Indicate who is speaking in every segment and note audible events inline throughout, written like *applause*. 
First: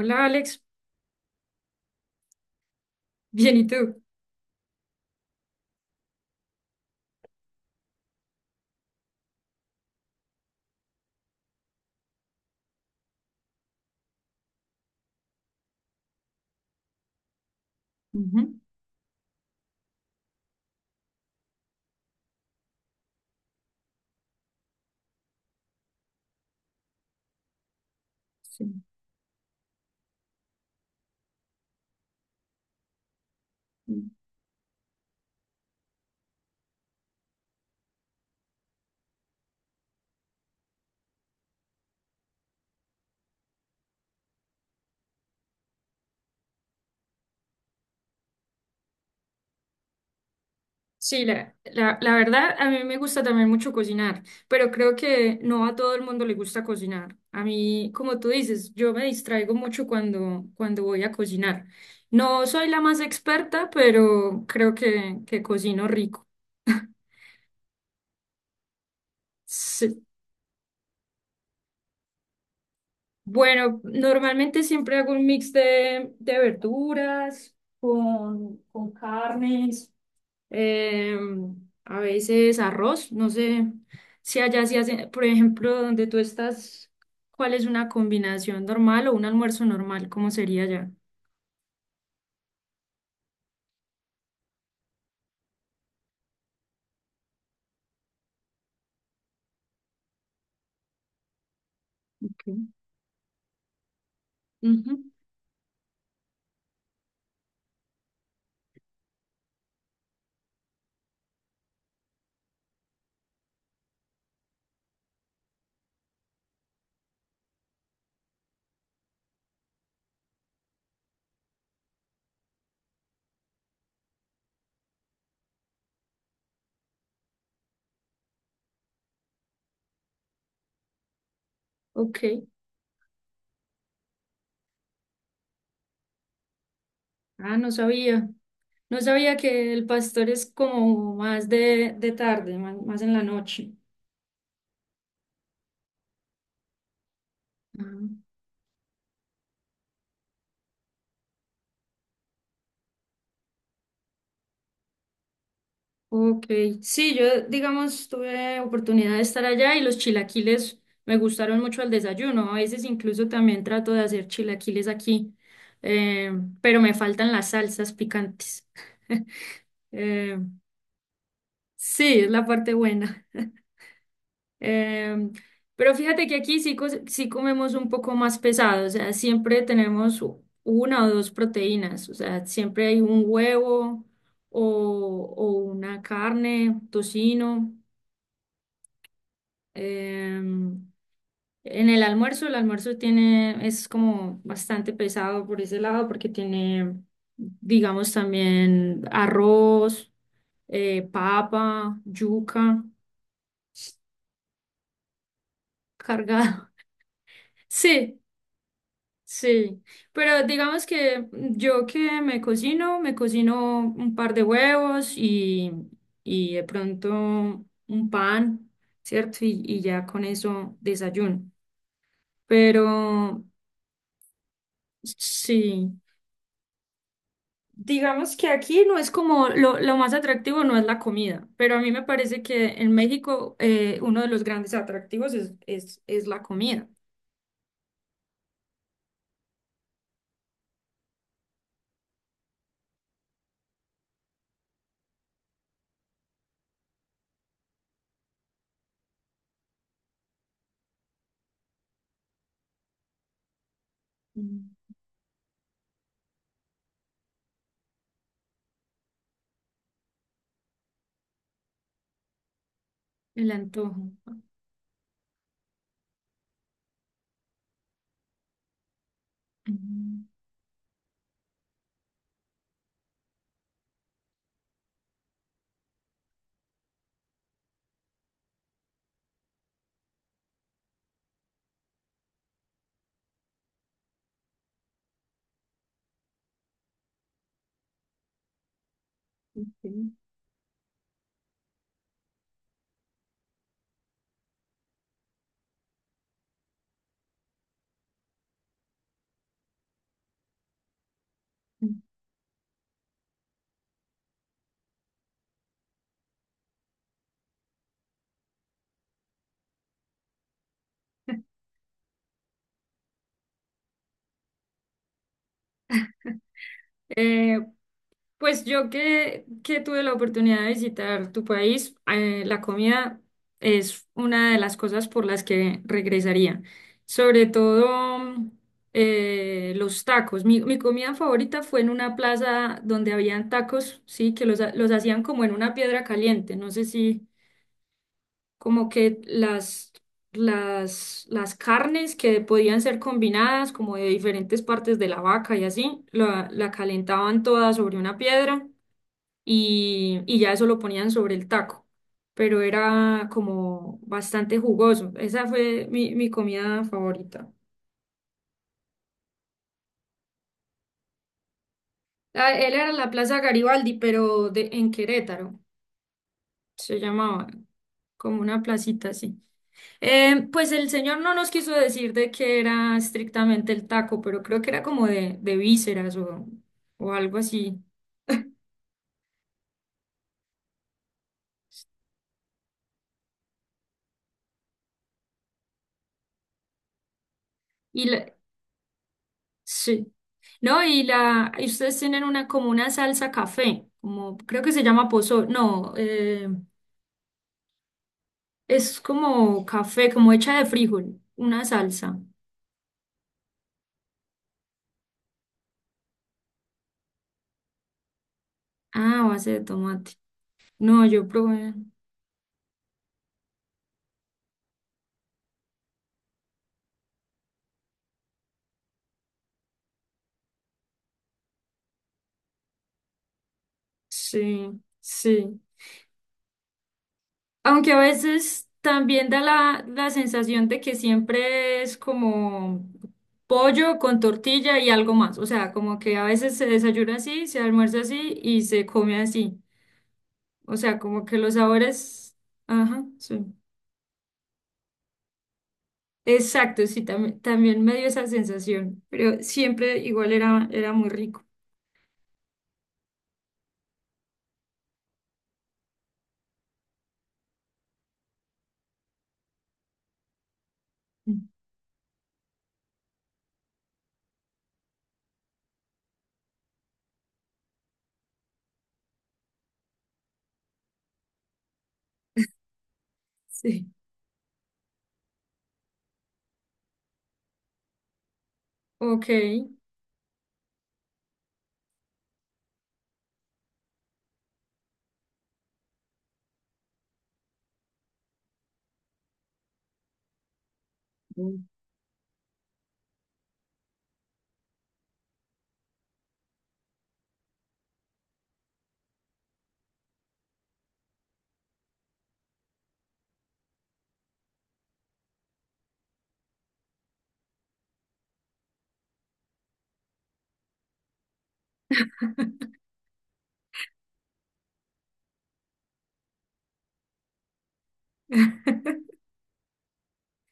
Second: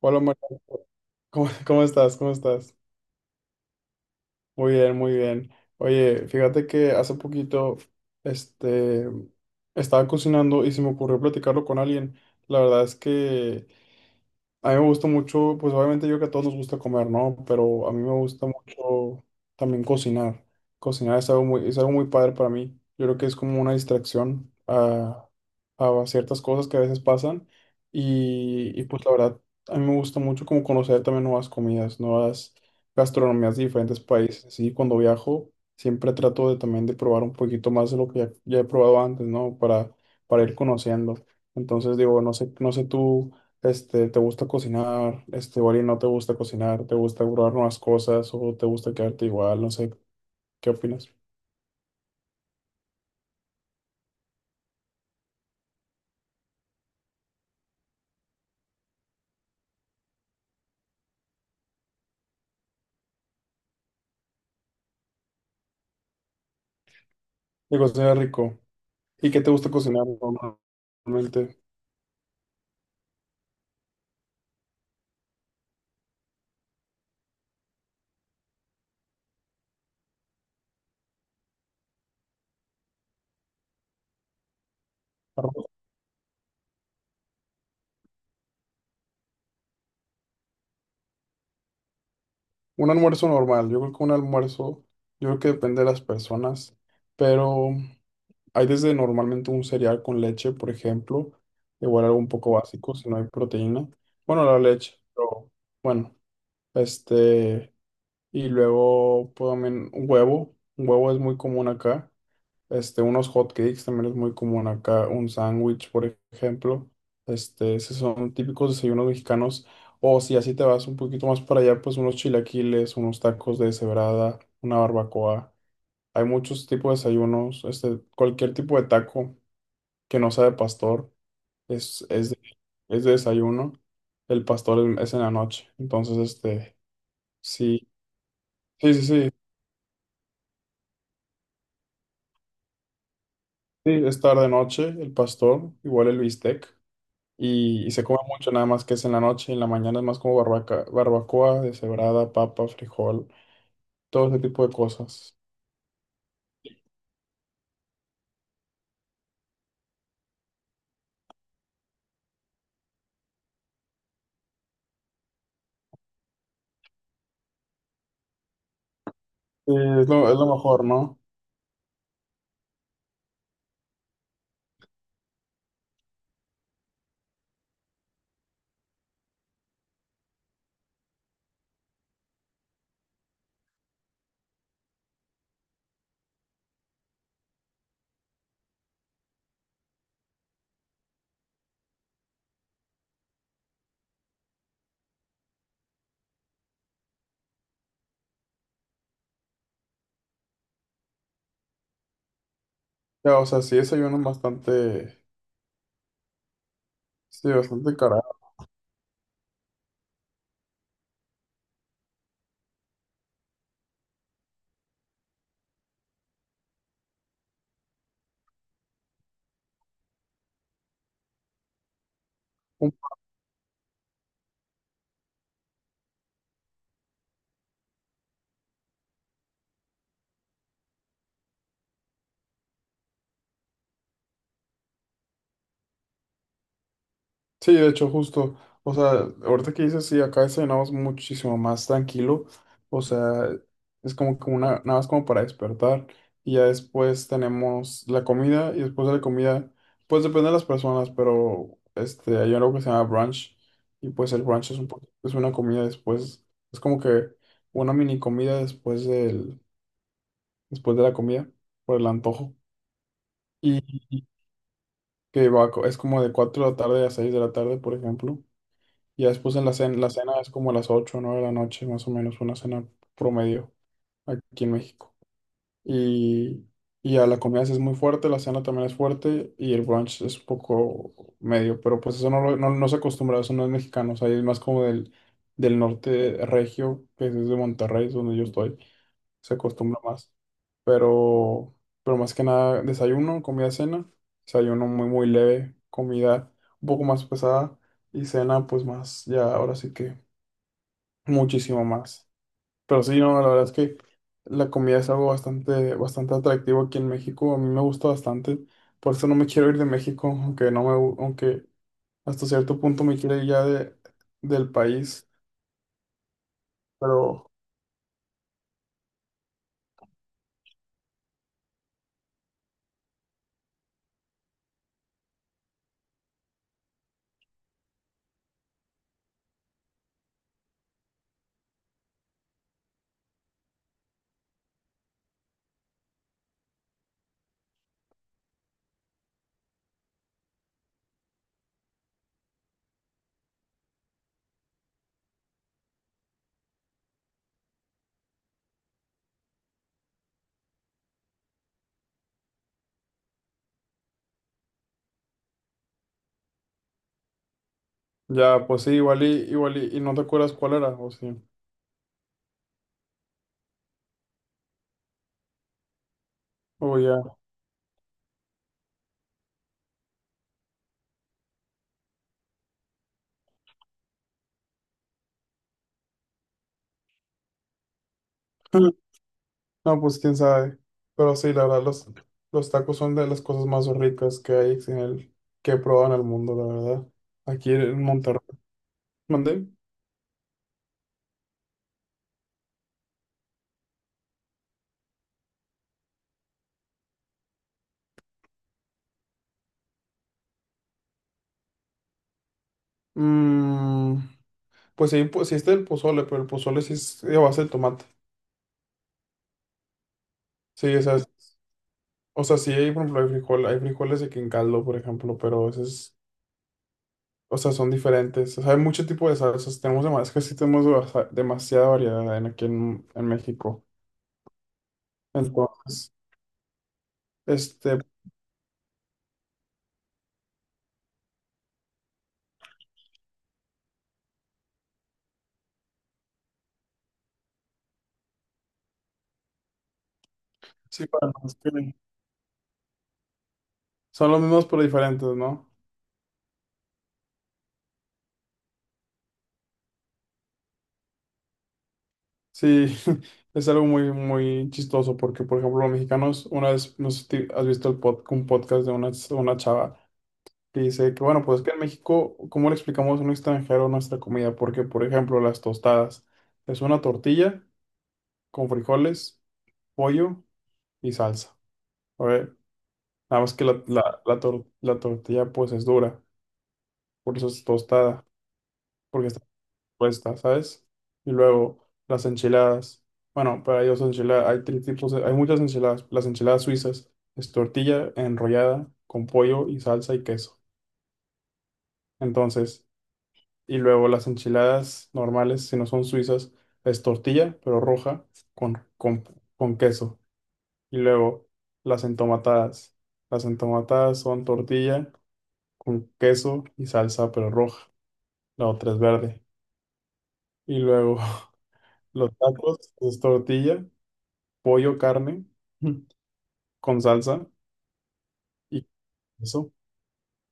Speaker 1: Hola, María.
Speaker 2: Alex,
Speaker 1: ¿Cómo estás? ¿Cómo estás?
Speaker 2: bien, ¿y tú?
Speaker 1: Muy bien, muy bien. Oye, fíjate que hace poquito, este, estaba cocinando y se me ocurrió platicarlo con alguien. La verdad es que a mí me gusta mucho, pues obviamente yo creo que a todos nos gusta comer, ¿no? Pero a mí me gusta
Speaker 2: Ujú,
Speaker 1: mucho también cocinar. Es algo muy padre para mí. Yo creo que es como una distracción a ciertas cosas que a veces pasan. Y,
Speaker 2: sí.
Speaker 1: y pues la verdad, a mí me gusta mucho como conocer también nuevas comidas, nuevas gastronomías de diferentes países. Sí, cuando viajo siempre trato de también de probar un poquito más de lo que ya he probado antes, ¿no? Para ir conociendo. Entonces digo, no sé, no sé tú. ¿Te gusta cocinar? Igual y no te gusta cocinar, ¿te gusta probar nuevas cosas o te gusta quedarte igual? No sé, ¿qué opinas?
Speaker 2: Sí, la verdad, a mí me gusta también mucho cocinar, pero creo que no a todo el mundo le gusta cocinar. A mí, como tú dices, yo me distraigo mucho cuando voy a cocinar. No soy la más experta, pero creo que cocino rico.
Speaker 1: Digo, cocinar es rico. ¿Y qué te gusta cocinar
Speaker 2: Sí.
Speaker 1: normalmente?
Speaker 2: Bueno, normalmente siempre hago un mix de verduras con carnes. eh, a veces arroz, no sé si allá se hace, por
Speaker 1: Arroz.
Speaker 2: ejemplo, donde tú estás, ¿cuál es una combinación normal o un almuerzo normal? ¿Cómo sería allá?
Speaker 1: Yo creo que un almuerzo, yo creo que depende de las personas, pero hay desde normalmente un cereal con leche, por ejemplo, igual algo un poco
Speaker 2: Ok.
Speaker 1: básico, si no hay proteína. Bueno, la
Speaker 2: Ujú,
Speaker 1: leche, pero bueno, este... Y luego puedo también un huevo. Un huevo es muy común acá. Unos hot cakes también es muy común acá. Un sándwich, por ejemplo. Esos son típicos desayunos mexicanos. O si así te vas un poquito más para allá, pues unos chilaquiles, unos tacos de deshebrada, una barbacoa. Hay muchos tipos de desayunos. Cualquier tipo de taco que no sea de pastor es,
Speaker 2: ok.
Speaker 1: es, de- es de desayuno. El pastor es en la noche. Entonces,
Speaker 2: Ah, no
Speaker 1: sí.
Speaker 2: sabía.
Speaker 1: Sí,
Speaker 2: No
Speaker 1: sí, sí.
Speaker 2: sabía que el pastor es como más de tarde, más en la noche.
Speaker 1: Sí, es tarde noche, el pastor, igual el bistec, y se come
Speaker 2: Ah.
Speaker 1: mucho nada más que es en la noche, y en la mañana es más como barbacoa, deshebrada, papa, frijol, todo ese tipo de cosas.
Speaker 2: Ok, sí, yo digamos tuve oportunidad de estar allá y los chilaquiles me gustaron mucho al desayuno. A veces incluso también trato de hacer chilaquiles aquí, eh, pero me faltan las salsas picantes. *laughs*
Speaker 1: Sí, es
Speaker 2: Eh,
Speaker 1: lo mejor, ¿no?
Speaker 2: Sí, es la parte buena. *laughs* Em, pero fíjate que aquí sí, sí comemos un poco más pesado, o sea, siempre tenemos una o dos proteínas, o sea, siempre hay un huevo o una carne, tocino. em, en el almuerzo tiene, es como bastante pesado por ese lado porque tiene, digamos, también arroz, papa, yuca.
Speaker 1: Ya, o sea, sí desayuno bastante,
Speaker 2: Cargado. *laughs*
Speaker 1: sí, bastante
Speaker 2: Sí,
Speaker 1: cargado.
Speaker 2: sí. Pero digamos que yo que me cocino un par de huevos y de pronto un pan, ¿cierto? Y ya con eso desayuno. Pero sí, digamos que aquí no es como lo más atractivo, no es la comida, pero a mí me parece que en México uno de los grandes atractivos es la comida.
Speaker 1: Sí, de hecho, justo, o sea, ahorita que dices, sí, acá cenamos muchísimo más tranquilo, o sea, es como que una, nada más como para despertar, y ya después tenemos la comida, y después de la comida, pues depende de las personas, pero hay algo que se llama brunch, y pues el
Speaker 2: Mm.
Speaker 1: brunch es es una comida después, es como que una mini comida después de la comida, por el antojo,
Speaker 2: El
Speaker 1: y
Speaker 2: antojo.
Speaker 1: y es como de 4 de la tarde a 6 de la tarde, por ejemplo. Y ya después en la
Speaker 2: Mm,
Speaker 1: cena es como a las 8 o 9 de la noche, más o menos, una cena promedio aquí en México. Y, y ya la comida sí es muy fuerte, la cena también es fuerte y el brunch es un poco medio, pero pues eso no, lo- no, no se acostumbra, eso no es mexicano, o sea, es más como del norte regio, que es de Monterrey, es donde yo estoy se acostumbra más. Pero, pero más que nada, desayuno, comida, cena. Desayuno muy, muy leve, comida un poco más pesada y cena, pues más, ya ahora sí que muchísimo
Speaker 2: ok.
Speaker 1: más. Pero sí, no, la verdad es que la comida es algo bastante, bastante atractivo aquí en México. A mí me gusta bastante. Por eso no me quiero ir de México, aunque no me, gu- aunque hasta cierto punto me quiero ir ya del país. Pero
Speaker 2: Eh, pues yo que tuve la oportunidad de visitar tu país, la comida es una de las cosas por las que regresaría. Sobre todo mm, los tacos. Mi comida favorita fue en una plaza donde habían tacos, sí, que los hacían como en una piedra caliente. No sé si, como que las, las carnes que podían ser combinadas, como de diferentes partes de la vaca y así, la calentaban toda sobre una piedra y ya eso lo ponían sobre el taco. Pero era como bastante jugoso. Esa fue mi comida favorita.
Speaker 1: ya, pues sí, igual y no te acuerdas cuál era, o sí,
Speaker 2: Ah, Él era la Plaza Garibaldi, pero de, en Querétaro. Se
Speaker 1: o ya.
Speaker 2: llamaba como una placita así. Pues el señor no nos quiso decir de qué era estrictamente el taco, pero creo que era como de vísceras o algo así. *laughs*
Speaker 1: *laughs* No, pues quién sabe. Pero sí, la verdad, los tacos son de las cosas más ricas que hay en el, que he probado en el mundo, la verdad. Aquí en
Speaker 2: Y la,
Speaker 1: Monterrey. ¿Mandé?
Speaker 2: sí. No, y la, y ustedes tienen una como una salsa café, como creo que se llama pozo, no, es como café, como hecha de frijol, una salsa.
Speaker 1: Mm, pues sí está el pozole, pero el pozole sí es de base de tomate.
Speaker 2: Ah, a base de tomate.
Speaker 1: Sí, o
Speaker 2: No,
Speaker 1: sea,
Speaker 2: yo probé.
Speaker 1: o sea, sí hay, por ejemplo, hay frijol, hay frijoles de que en caldo, por ejemplo, pero esos, o sea, son diferentes. O sea, hay mucho tipo de salsas. Tenemos demasiado, es que sí tenemos demasiada variedad en, aquí en México.
Speaker 2: Sí, sí.
Speaker 1: Entonces,
Speaker 2: Aunque a
Speaker 1: este,
Speaker 2: veces también da la sensación de que siempre es como pollo con tortilla y algo más. O sea, como que a veces se desayuna así, se almuerza así y se come así. O sea,
Speaker 1: sí,
Speaker 2: como
Speaker 1: para
Speaker 2: que los
Speaker 1: nosotros.
Speaker 2: sabores... Ajá, sí.
Speaker 1: Son los mismos pero diferentes, ¿no?
Speaker 2: Exacto, sí, también, también me dio esa sensación, pero siempre igual era, era muy rico.
Speaker 1: Sí, *laughs* es algo muy, muy chistoso porque, por ejemplo, los mexicanos, una vez, no sé si te- has visto un podcast de una chava que dice que, bueno,
Speaker 2: Mm,
Speaker 1: pues es que en México, ¿cómo le explicamos a un extranjero nuestra comida? Porque, por ejemplo, las tostadas es una tortilla con frijoles, pollo y salsa. A ver, nada más que
Speaker 2: sí.
Speaker 1: la tortilla pues es dura, por eso es tostada.
Speaker 2: Ok.
Speaker 1: Porque respuesta, ¿sabes? Y luego las enchiladas. Bueno, para ellos enchiladas, hay hay muchas enchiladas. Las enchiladas suizas es tortilla enrollada con pollo y salsa y queso.
Speaker 2: Mm.
Speaker 1: Entonces, y luego las enchiladas normales, si no son suizas, es tortilla, pero roja, con, con, con queso. Y luego las entomatadas. Las entomatadas son tortilla con queso y salsa, pero roja. La otra es verde. Y luego *laughs* los tacos pues, es tortilla pollo, carne *laughs* con salsa y eso.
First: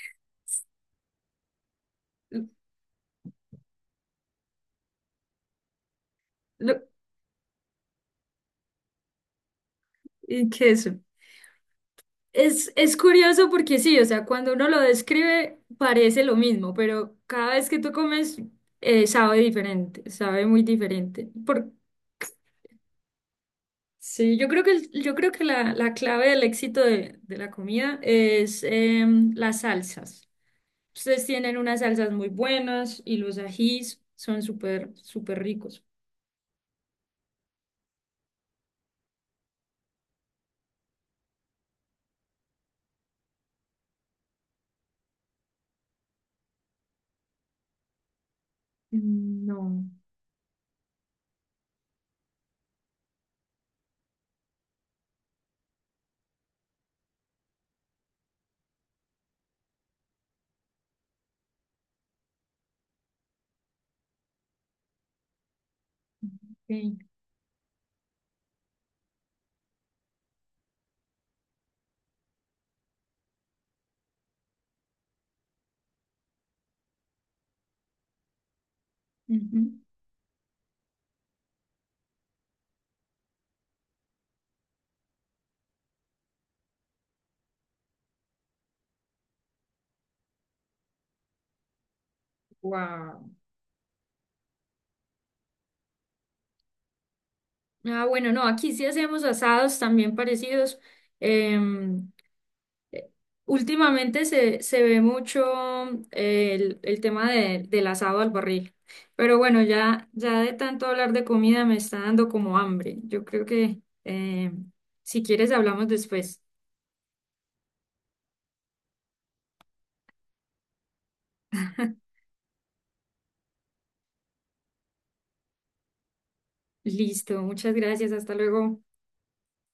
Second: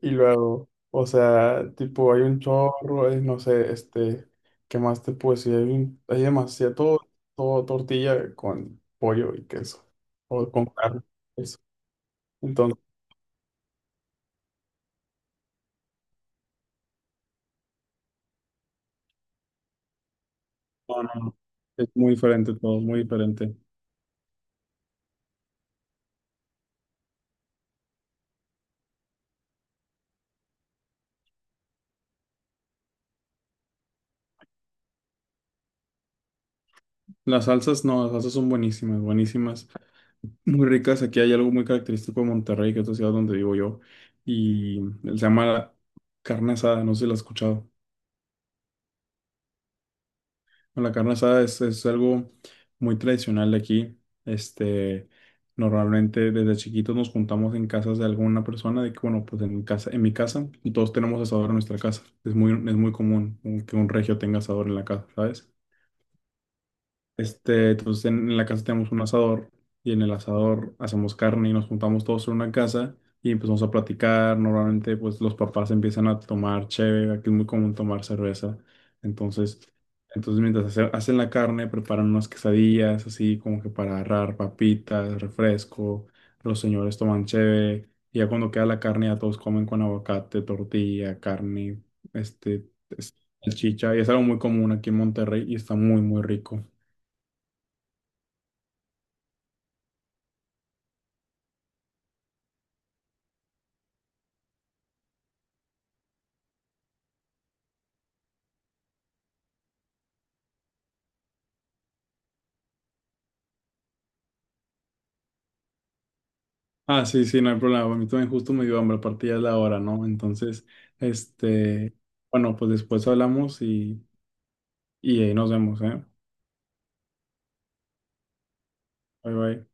Speaker 1: Y luego, o sea, tipo, hay un chorro, hay, no sé, ¿qué más te puedo decir? Hay demasiado,
Speaker 2: Lo,
Speaker 1: todo, todo tortilla con pollo y queso,
Speaker 2: ¿y
Speaker 1: o con
Speaker 2: qué es?
Speaker 1: carne, eso. Entonces,
Speaker 2: Es curioso porque sí, o sea, cuando uno lo describe parece lo mismo, pero cada vez que tú comes sabe diferente, sabe muy
Speaker 1: no, no,
Speaker 2: diferente.
Speaker 1: no,
Speaker 2: Por,
Speaker 1: es muy diferente todo, muy diferente.
Speaker 2: sí, yo creo yo creo que la clave del éxito de la comida es em, las salsas. Ustedes tienen unas salsas muy buenas y los ajís son súper, súper ricos.
Speaker 1: Las salsas, no, las salsas son buenísimas, buenísimas, muy ricas. Aquí hay algo muy característico de Monterrey, que es la ciudad donde vivo yo, y se llama carne asada, no sé si la has escuchado.
Speaker 2: Mm, no.
Speaker 1: Bueno, la carne asada es algo muy tradicional de aquí. Este, Normalmente desde chiquitos nos juntamos en casas de alguna persona, de que bueno, pues en mi casa, y todos tenemos asador en nuestra casa. Es muy común que un regio tenga asador en la casa, ¿sabes?
Speaker 2: Ok,
Speaker 1: En la casa tenemos un asador y en el asador hacemos carne y nos juntamos todos en una casa y empezamos a platicar. Normalmente pues los papás empiezan a tomar cheve, aquí es muy común tomar cerveza. Entonces,
Speaker 2: ujú.
Speaker 1: entonces mientras hacen la carne preparan unas quesadillas así como que para agarrar papitas, refresco, los señores toman cheve y ya cuando queda la carne ya todos comen con aguacate, tortilla, carne, este, es-
Speaker 2: Wow.
Speaker 1: salchicha y es algo muy común aquí en Monterrey y está muy muy rico.
Speaker 2: Ah, bueno, no, aquí sí hacemos asados también parecidos. em, Últimamente se ve mucho el tema del asado al barril, pero bueno, ya, ya de tanto hablar de comida me está dando como hambre. Yo creo que si quieres hablamos después.
Speaker 1: Ah, sí, sí, no hay problema. A mí también justo me dio hambre, aparte ya es la hora, ¿no? Entonces, este, bueno, pues después y ahí nos vemos, ¿eh?
Speaker 2: Listo, muchas gracias, hasta luego.
Speaker 1: Bye bye.